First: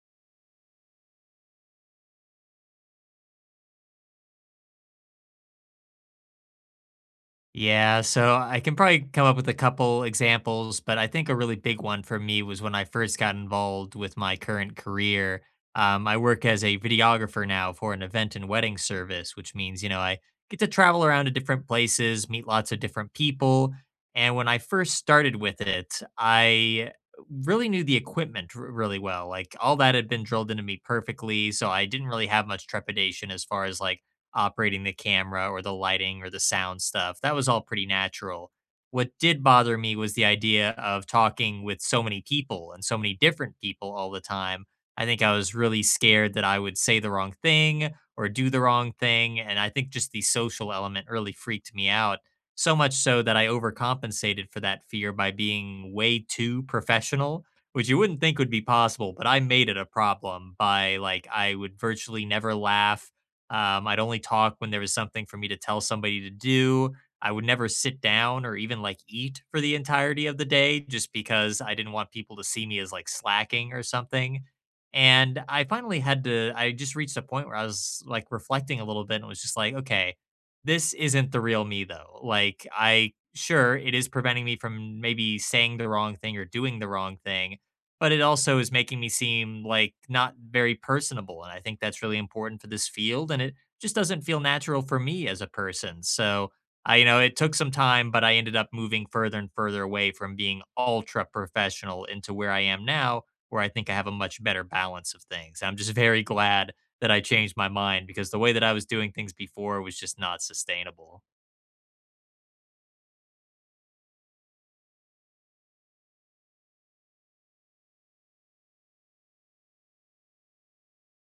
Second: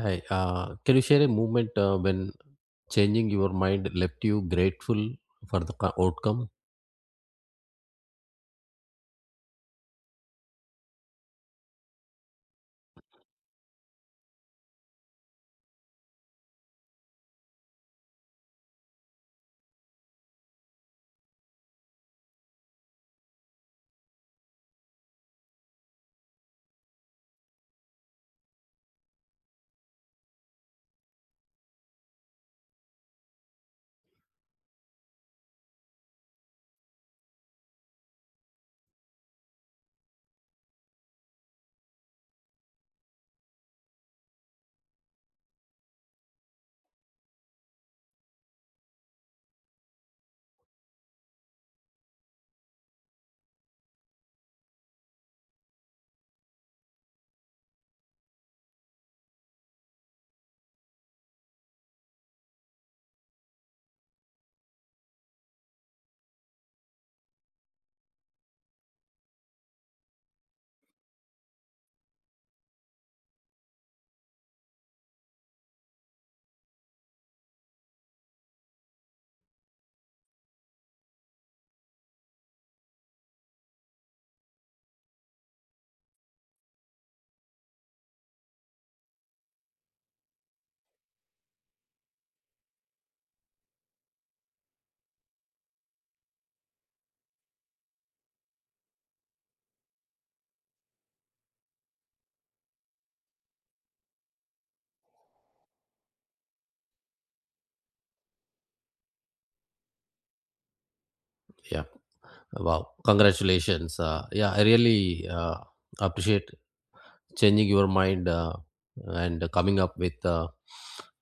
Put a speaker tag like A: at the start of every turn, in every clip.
A: Hi, can you share a moment when changing your mind left you grateful for the outcome?
B: Yeah, so I can probably come up with a couple examples, but I think a really big one for me was when I first got involved with my current career. I work as a videographer now for an event and wedding service, which means, you know, I get to travel around to different places, meet lots of different people. And when I first started with it, I really knew the equipment really well. Like all that had been drilled into me perfectly. So I didn't really have much trepidation as far as like, operating the camera or the lighting or the sound stuff. That was all pretty natural. What did bother me was the idea of talking with so many people and so many different people all the time. I think I was really scared that I would say the wrong thing or do the wrong thing. And I think just the social element really freaked me out. So much so that I overcompensated for that fear by being way too professional, which you wouldn't think would be possible, but I made it a problem by like, I would virtually never laugh. I'd only talk when there was something for me to tell somebody to do. I would never sit down or even like eat for the entirety of the day just because I didn't want people to see me as like slacking or something. And I finally had to, I just reached a point where I was like reflecting a little bit and was just like, okay, this isn't the real me though. Like, I, sure, it is preventing me from maybe saying the wrong thing or doing the wrong thing, but it also is making me seem like not very personable. And I think that's really important for this field. And it just doesn't feel natural for me as a person. So I, you know, it took some time, but I ended up moving further and further away from being ultra professional into where I am now, where I think I have a much better balance of things. I'm just very glad that I changed my mind because the way that I was doing things before was just not sustainable.
A: Yeah, wow, congratulations. Yeah, I really appreciate changing your mind and coming up with uh,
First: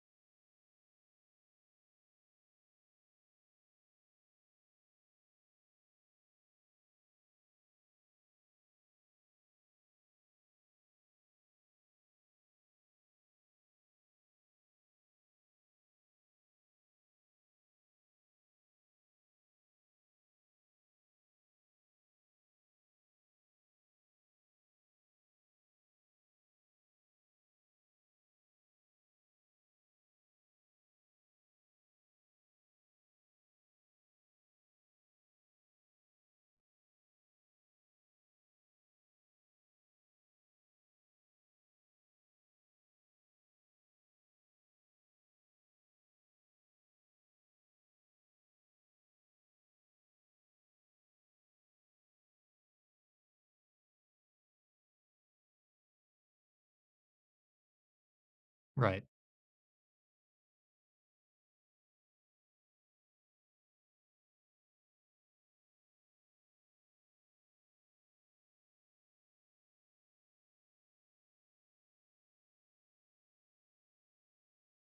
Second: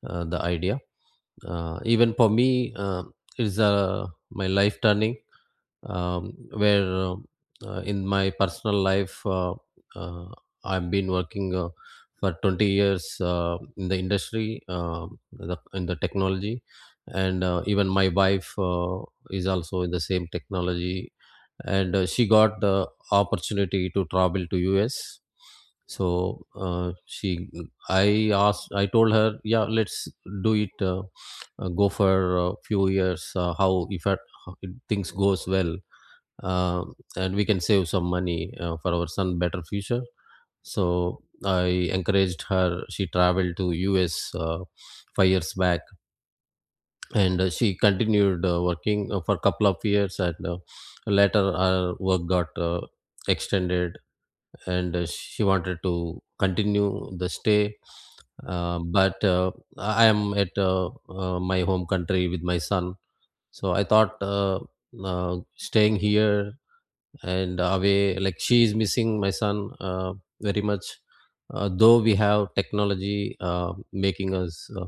A: uh, the idea. Even for me, it's my life turning, where in my personal life, uh, I've been working for 20 years in the industry, in the technology, and even my wife is also in the same technology, and she got the opportunity to travel to US. So she I asked I told her, yeah, let's do it, go for a few years, how if at, how things goes well, uh, and we can save some money for our son better future. So I encouraged her. She traveled to us 5 years back, and she continued working for a couple of years, and later our work got extended, and she wanted to continue the stay. Uh,
B: Right.
A: but uh, I am at my home country with my son, so I thought, staying here and away, like, she is missing my son very much. Though we have technology making us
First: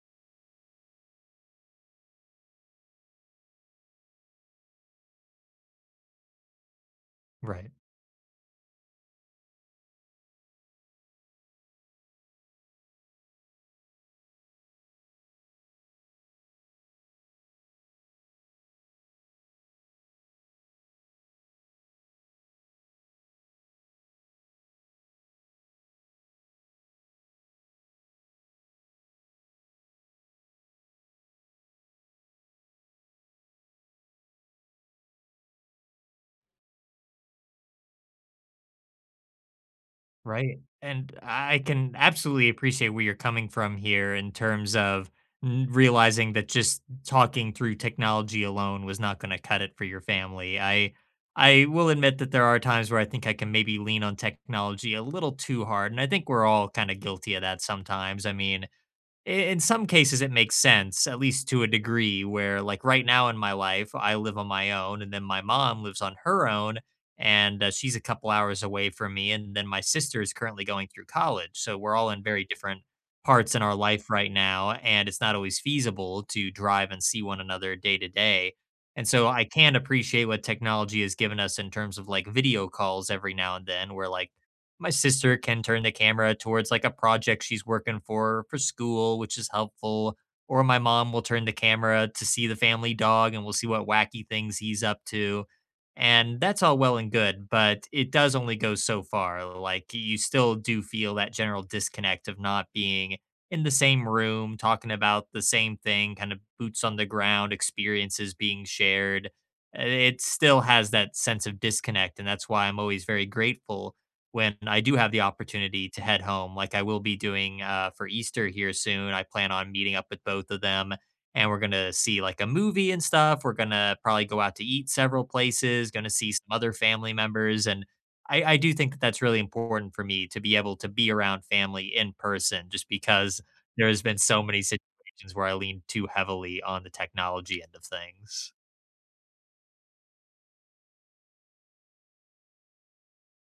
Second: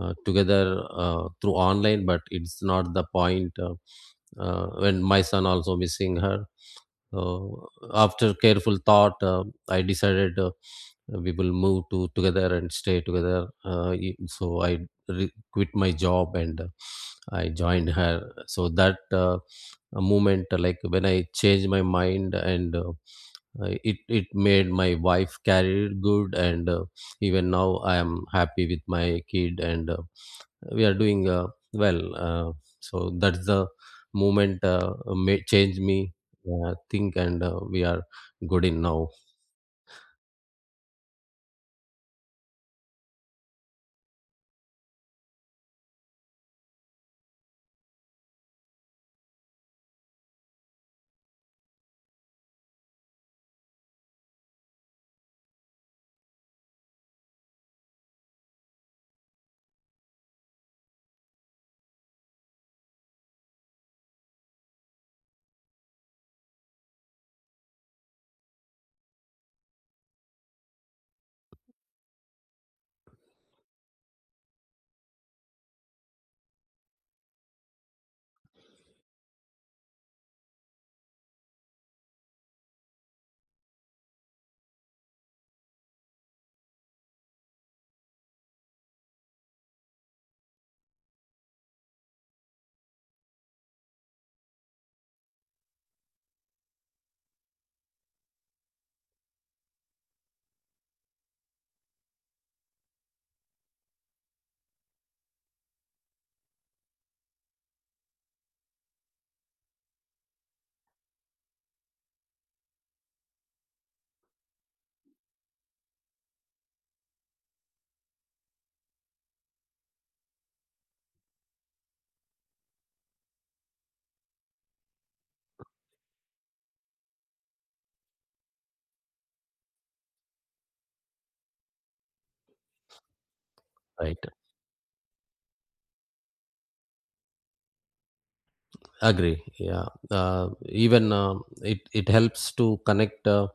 A: together through online, but it's not the point. When my son also missing her, uh,
B: Right.
A: after careful thought, I decided we will move to together and stay together. So I quit my job, and I joined her. So that a moment, like, when I changed my mind, and it made my wife career good, and even now I am happy with my kid and. We are doing well. So that's the moment may change me think, and we are good in now.
B: Right. And I can absolutely appreciate where you're coming from here in terms of realizing that just talking through technology alone was not going to cut it for your family. I will admit that there are times where I think I can maybe lean on technology a little too hard, and I think we're all kind of guilty of that sometimes. I mean, in some cases it makes sense at least to a degree where like right now in my life I live on my own and then my mom lives on her own, and she's a couple hours away from me and then my sister is currently going through college, so we're all in very different parts in our life right now and it's not always feasible to drive and see one another day to day. And so I can appreciate what technology has given us in terms of like video calls every now and then, where like my sister can turn the camera towards like a project she's working for school, which is helpful. Or my mom will turn the camera to see the family dog and we'll see what wacky things he's up to. And that's all well and good, but it does only go so far. Like you still do feel that general disconnect of not being in the same room, talking about the same thing, kind of boots on the ground experiences being shared. It still has that sense of disconnect. And that's why I'm always very grateful when I do have the opportunity to head home, like I will be doing for Easter here soon. I plan on meeting up with both of them and we're going to see like a movie and stuff. We're going to probably go out to eat several places, going to see some other family members. And I do think that that's really important for me to be able to be around family in person just because there has
A: Right?
B: been so many situations where I lean too heavily on the technology end of things.
A: Agree. Yeah. Even it helps to connect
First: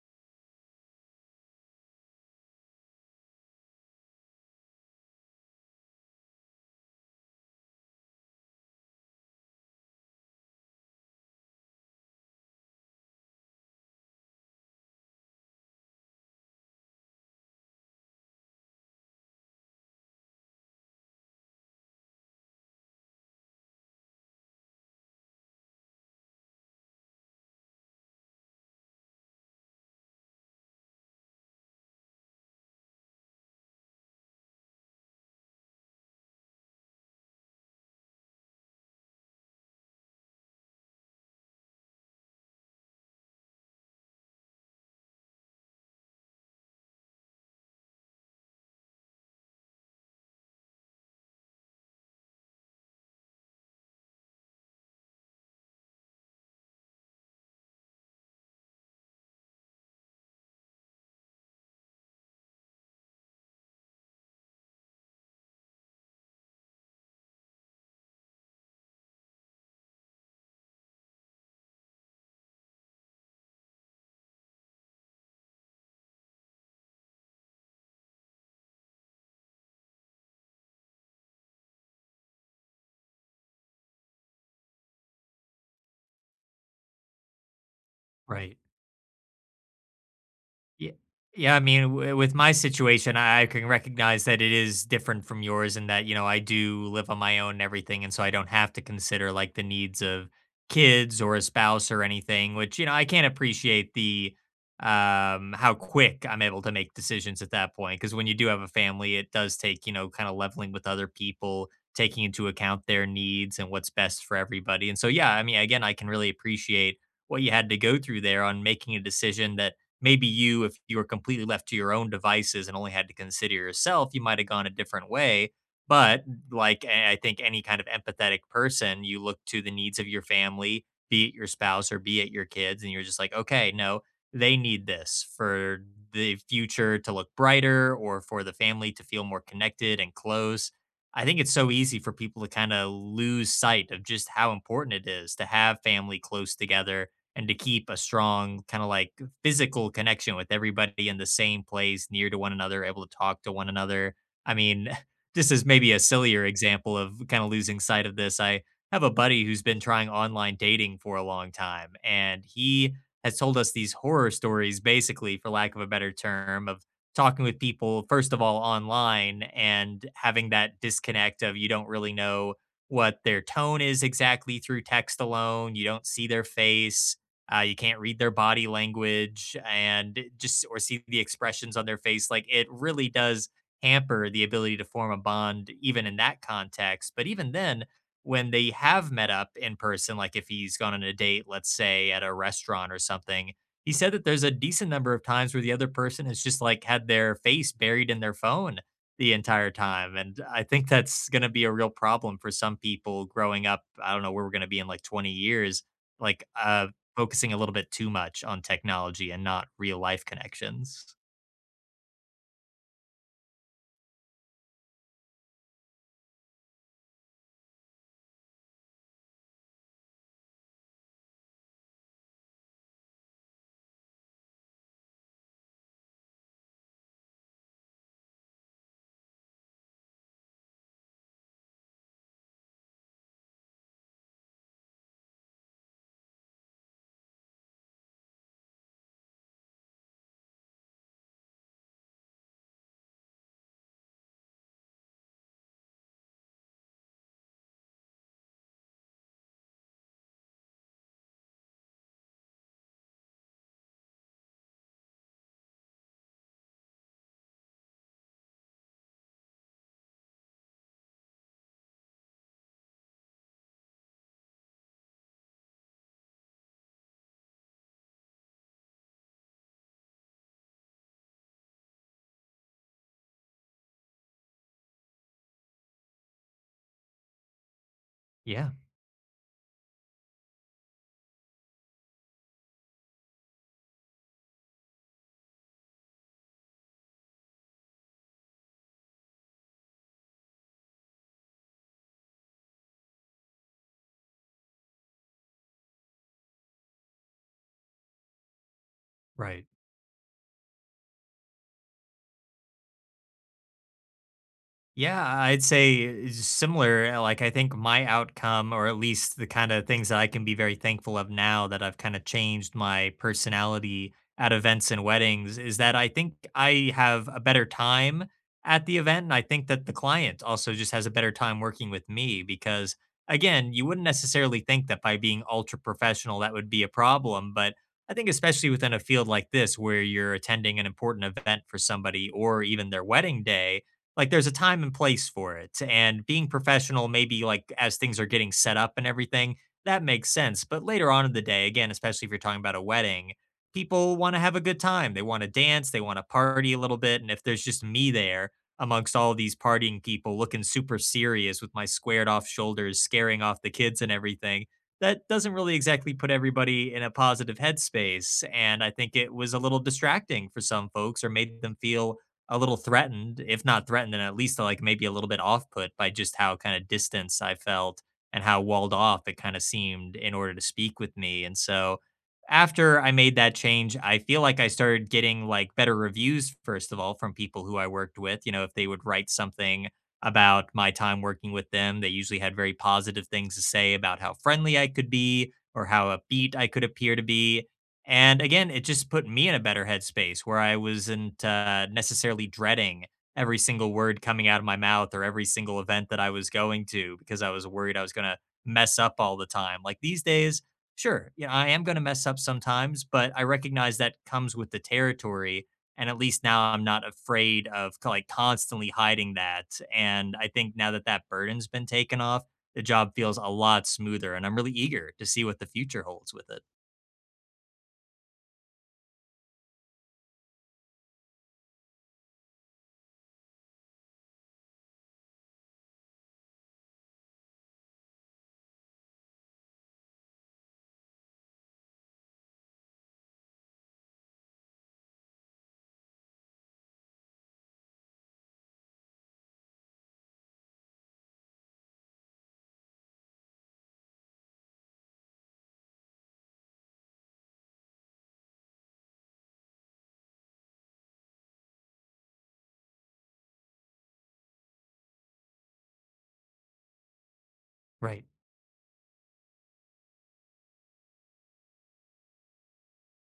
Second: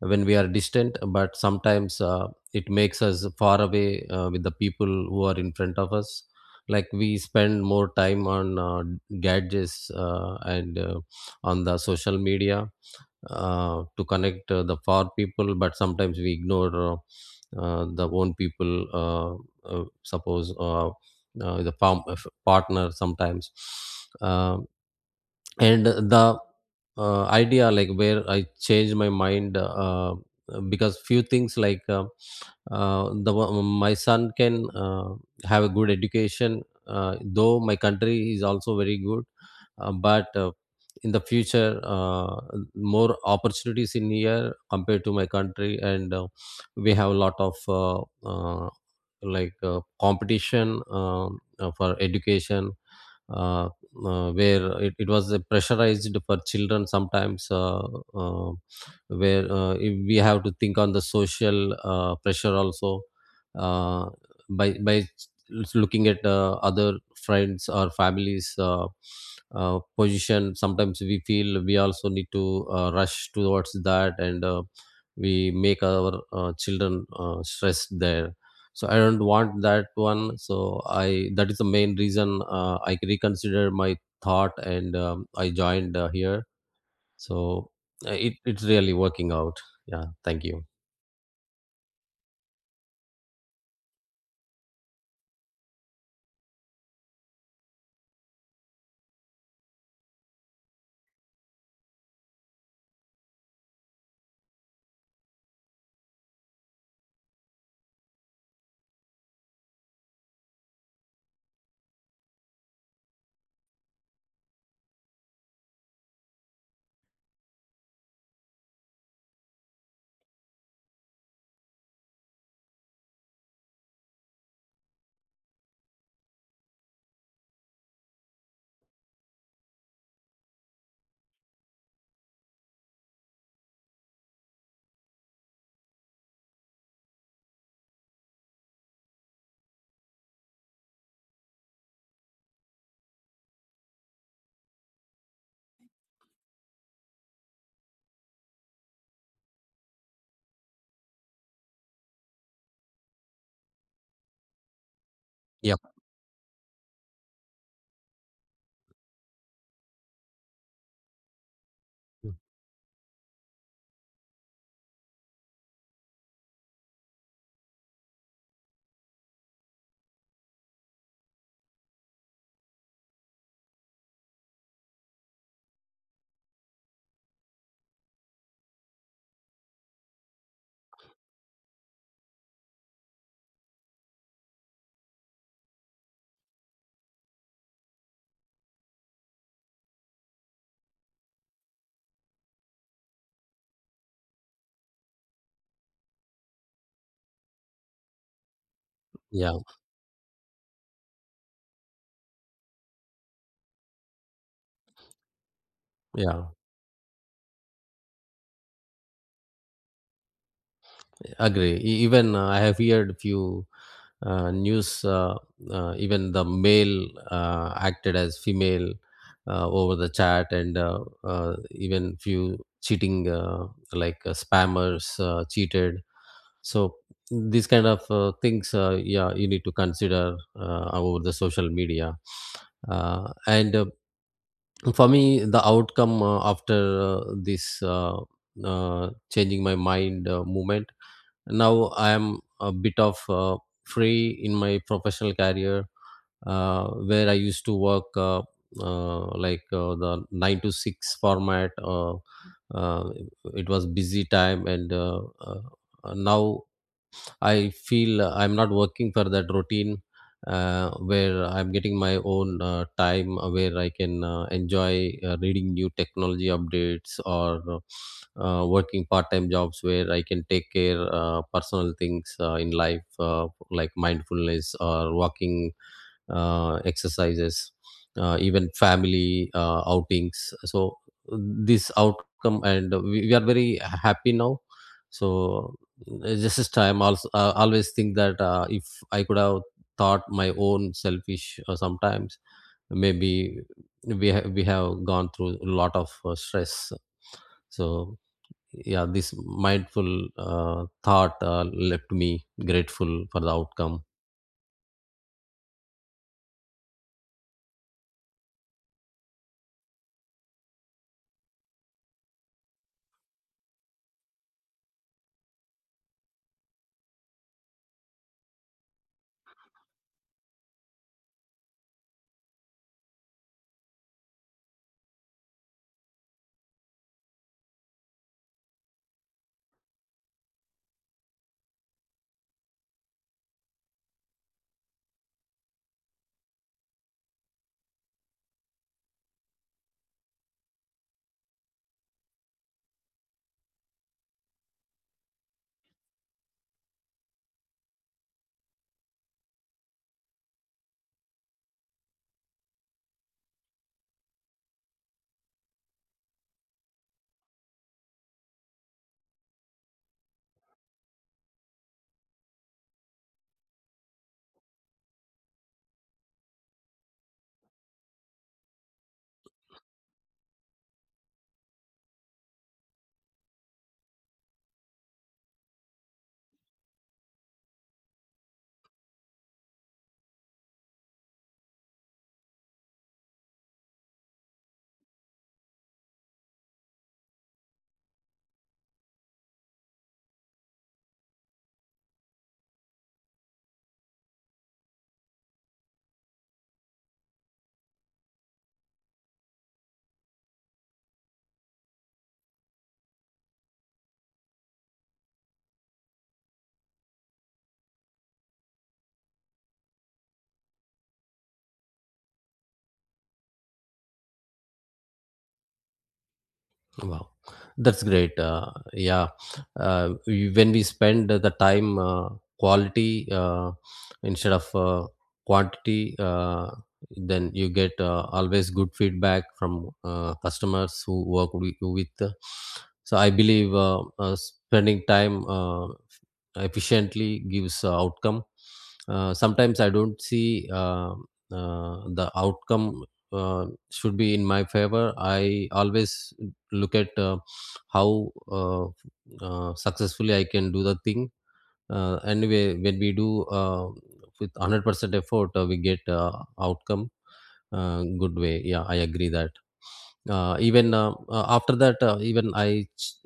A: when we are distant, but sometimes it makes us far away with the people who are in front of us. Like, we spend more time on gadgets and on the social media to connect the far people, but sometimes we ignore the own people, suppose the farm, partner sometimes. Uh, and the idea, like, where I changed my mind because few things, like, my son can have a good education, though my country is also very good, but in the future more opportunities in here compared to my country, and we have a lot of uh, competition for education, uh, where it was pressurized for children sometimes, uh, where if we have to think on the social pressure also, uh, by looking at other friends or families position. Sometimes we feel we also need to rush towards that, and we make our children stressed there. So I don't want that one, so I that is the main reason I reconsider my thought, and I joined here. So
B: Right.
A: it's really working out. Yeah, thank you.
B: Yeah. Yeah, I mean, w with my situation, I can recognize that it is different from yours and that, you know, I do live on my own and everything, and so I don't have to consider, like, the needs of kids or a spouse or anything, which, you know, I can not appreciate how quick I'm able to make decisions at that point. Because when you do have a family, it does take, you know, kinda leveling with other people, taking into account their needs and what's best for everybody, and so, yeah, I mean, again, I can really appreciate what you had to go through there on making a decision that maybe you, if you were completely left to your own devices and only had to consider yourself, you might have gone a different way. But like I think any kind of empathetic person, you look to the needs of your family, be it your spouse or be it your kids, and you're just like, okay, no, they need this for the future to look brighter or for the family to feel more connected and close. I think it's so easy for people to kind of lose sight of just how important it is to have family close together and to keep a strong kind of like physical connection with everybody in the same place, near to one another, able to talk to one another. I mean, this is
A: Yep.
B: maybe a sillier example of kind of losing sight of this. I have a buddy who's been trying online dating for a long time, and he has told us these horror stories, basically, for lack of a better term, of talking with people, first of all, online and having that disconnect of you don't really know what their tone is exactly through text alone, you don't see their face. You can't read their body language and just or see the expressions on their face. Like it really does hamper the ability to form a bond, even in that context. But even then, when they have met up in person, like if he's gone on a date, let's say at a restaurant or something, he said that there's a decent number of times where the other person has just like had their face buried in their phone the
A: Yeah.
B: entire time. And I think that's going to be a real problem for some people growing up. I don't know where we're going to be in like 20 years like
A: Yeah,
B: uh Focusing a little bit too much on technology and not real life connections.
A: agree. Even I have heard few news, even the male acted as female over the chat, and even few cheating, like spammers cheated. So these kind of things, yeah, you need to consider over the social media. And for me, the outcome after this changing my mind movement, now I am a bit of free in my professional career, where I used to work like the nine to six format. Uh, it was busy time, and now I feel I'm not working for that routine, where I'm getting my own time, where I can enjoy reading new technology updates, or working part-time jobs, where I can take care personal things in life, like mindfulness or walking exercises, even
B: Yeah,
A: family outings. So this outcome, and we are very happy now. So just as time also always think that if I could have thought my own selfish sometimes, maybe we have gone through a lot of stress. So yeah, this
B: right.
A: mindful thought left me grateful for the outcome.
B: Yeah, I'd say similar. Like, I think my outcome, or at least the kind of things that I can be very thankful of now that I've kind of changed my personality at events and weddings, is that I think I have a better time at the event. And I think that the client also just has a better time working with me because, again, you wouldn't necessarily think that by being ultra professional, that would be a problem. But I think, especially within a field like this, where you're attending an important event for somebody or even their wedding day, like, there's a time and place for it, and being professional, maybe, like, as things are getting set up and everything, that makes sense, but later on in the day, again, especially if you're talking about a wedding, people wanna have a good time, they wanna dance, they wanna party a little bit, and if there's just me there amongst all these partying people looking super serious with my squared off shoulders, scaring off the kids and everything, that doesn't really exactly put everybody in a positive headspace, and I think it was a little distracting for some folks or made them feel a little threatened, if not threatened, and at least like maybe a little bit off put by just how kind of distance I felt and how walled off it kind of seemed in order to speak with me. And so after I made that change, I feel like I started getting like better reviews, first of all, from people who I worked with. You know, if they would write something about my time working with them, they usually had very positive things to say about how friendly I could be or how upbeat I could appear to be. And again, it just put me in a better headspace where I wasn't necessarily dreading every single word coming out of my mouth or every single event that I was going to because I was worried I was going to mess up all the time. Like these days, sure, yeah, I am going to mess up sometimes, but I recognize that comes with the territory. And at least now I'm not afraid of like constantly hiding that. And I think now that that burden's been taken off, the job feels a lot smoother. And I'm really eager to see what the future holds with it.
A: Wow, that's great. Yeah, when we spend the time quality instead of quantity, then you get always good feedback from customers who work with. So I believe spending time efficiently gives outcome. Sometimes I don't see the outcome should be in my favor. I always look at how successfully I can do the thing. And when we do with 100% effort, we get outcome
B: Right.
A: good way. Yeah, I agree that. Even after that, even I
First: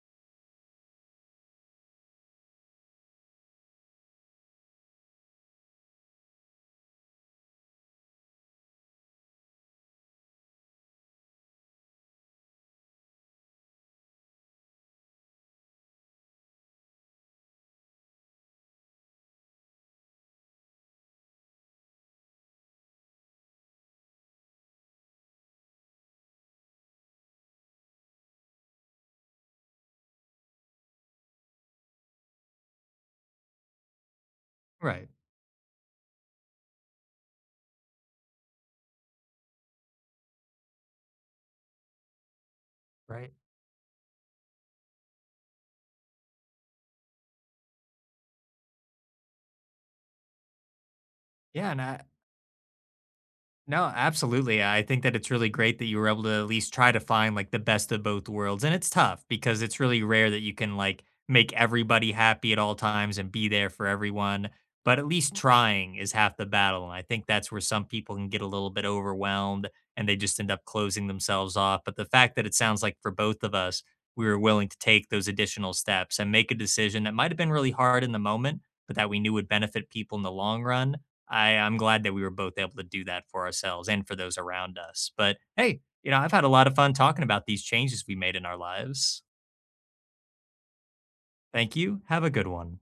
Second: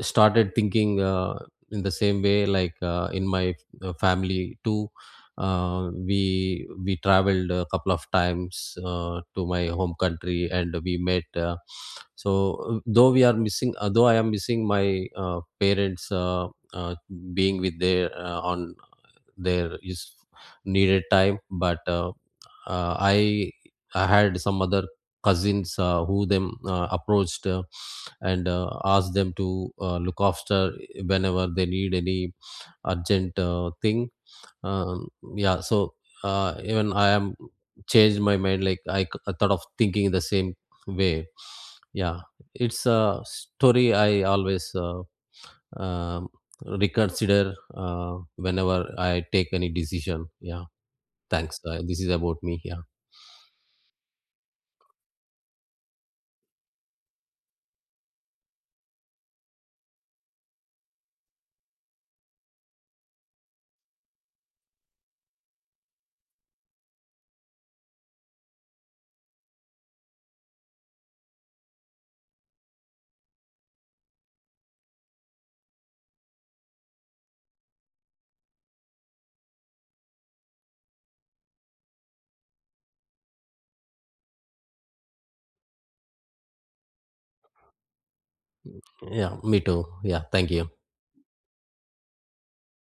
A: started thinking in the same way, like, in my family too, we traveled a couple of times to my home country, and we met. So though we are missing, though I am missing my parents, being with their on their is needed time, but uh, I I had some other cousins who them approached, and asked them to look after whenever they need any urgent thing. um
B: Right.
A: yeah, so even I am changed my mind, like, I thought of thinking the same way. Yeah, it's a
B: Right.
A: story I always um reconsider whenever I take any decision. Yeah, thanks,
B: Yeah, and
A: this
B: I
A: is about me. Yeah,
B: no, absolutely. I think that it's really great that you were able to at least try to find like the best of both worlds. And it's tough because it's really rare that you can like make everybody happy at all times and be there for everyone. But at least trying is half the battle. And I think that's where some people can get a little bit overwhelmed and they just end up closing themselves off. But the fact that it sounds like for both of us, we were willing to take those additional steps and make a decision that might have been really hard in the moment, but that we knew would benefit people in the long run. I'm glad that we were both able to do that for ourselves and for those around us. But hey, you know, I've had a lot of fun talking about these changes we made in our lives.
A: yeah, me too. Yeah, thank you.
B: Thank you. Have a good one.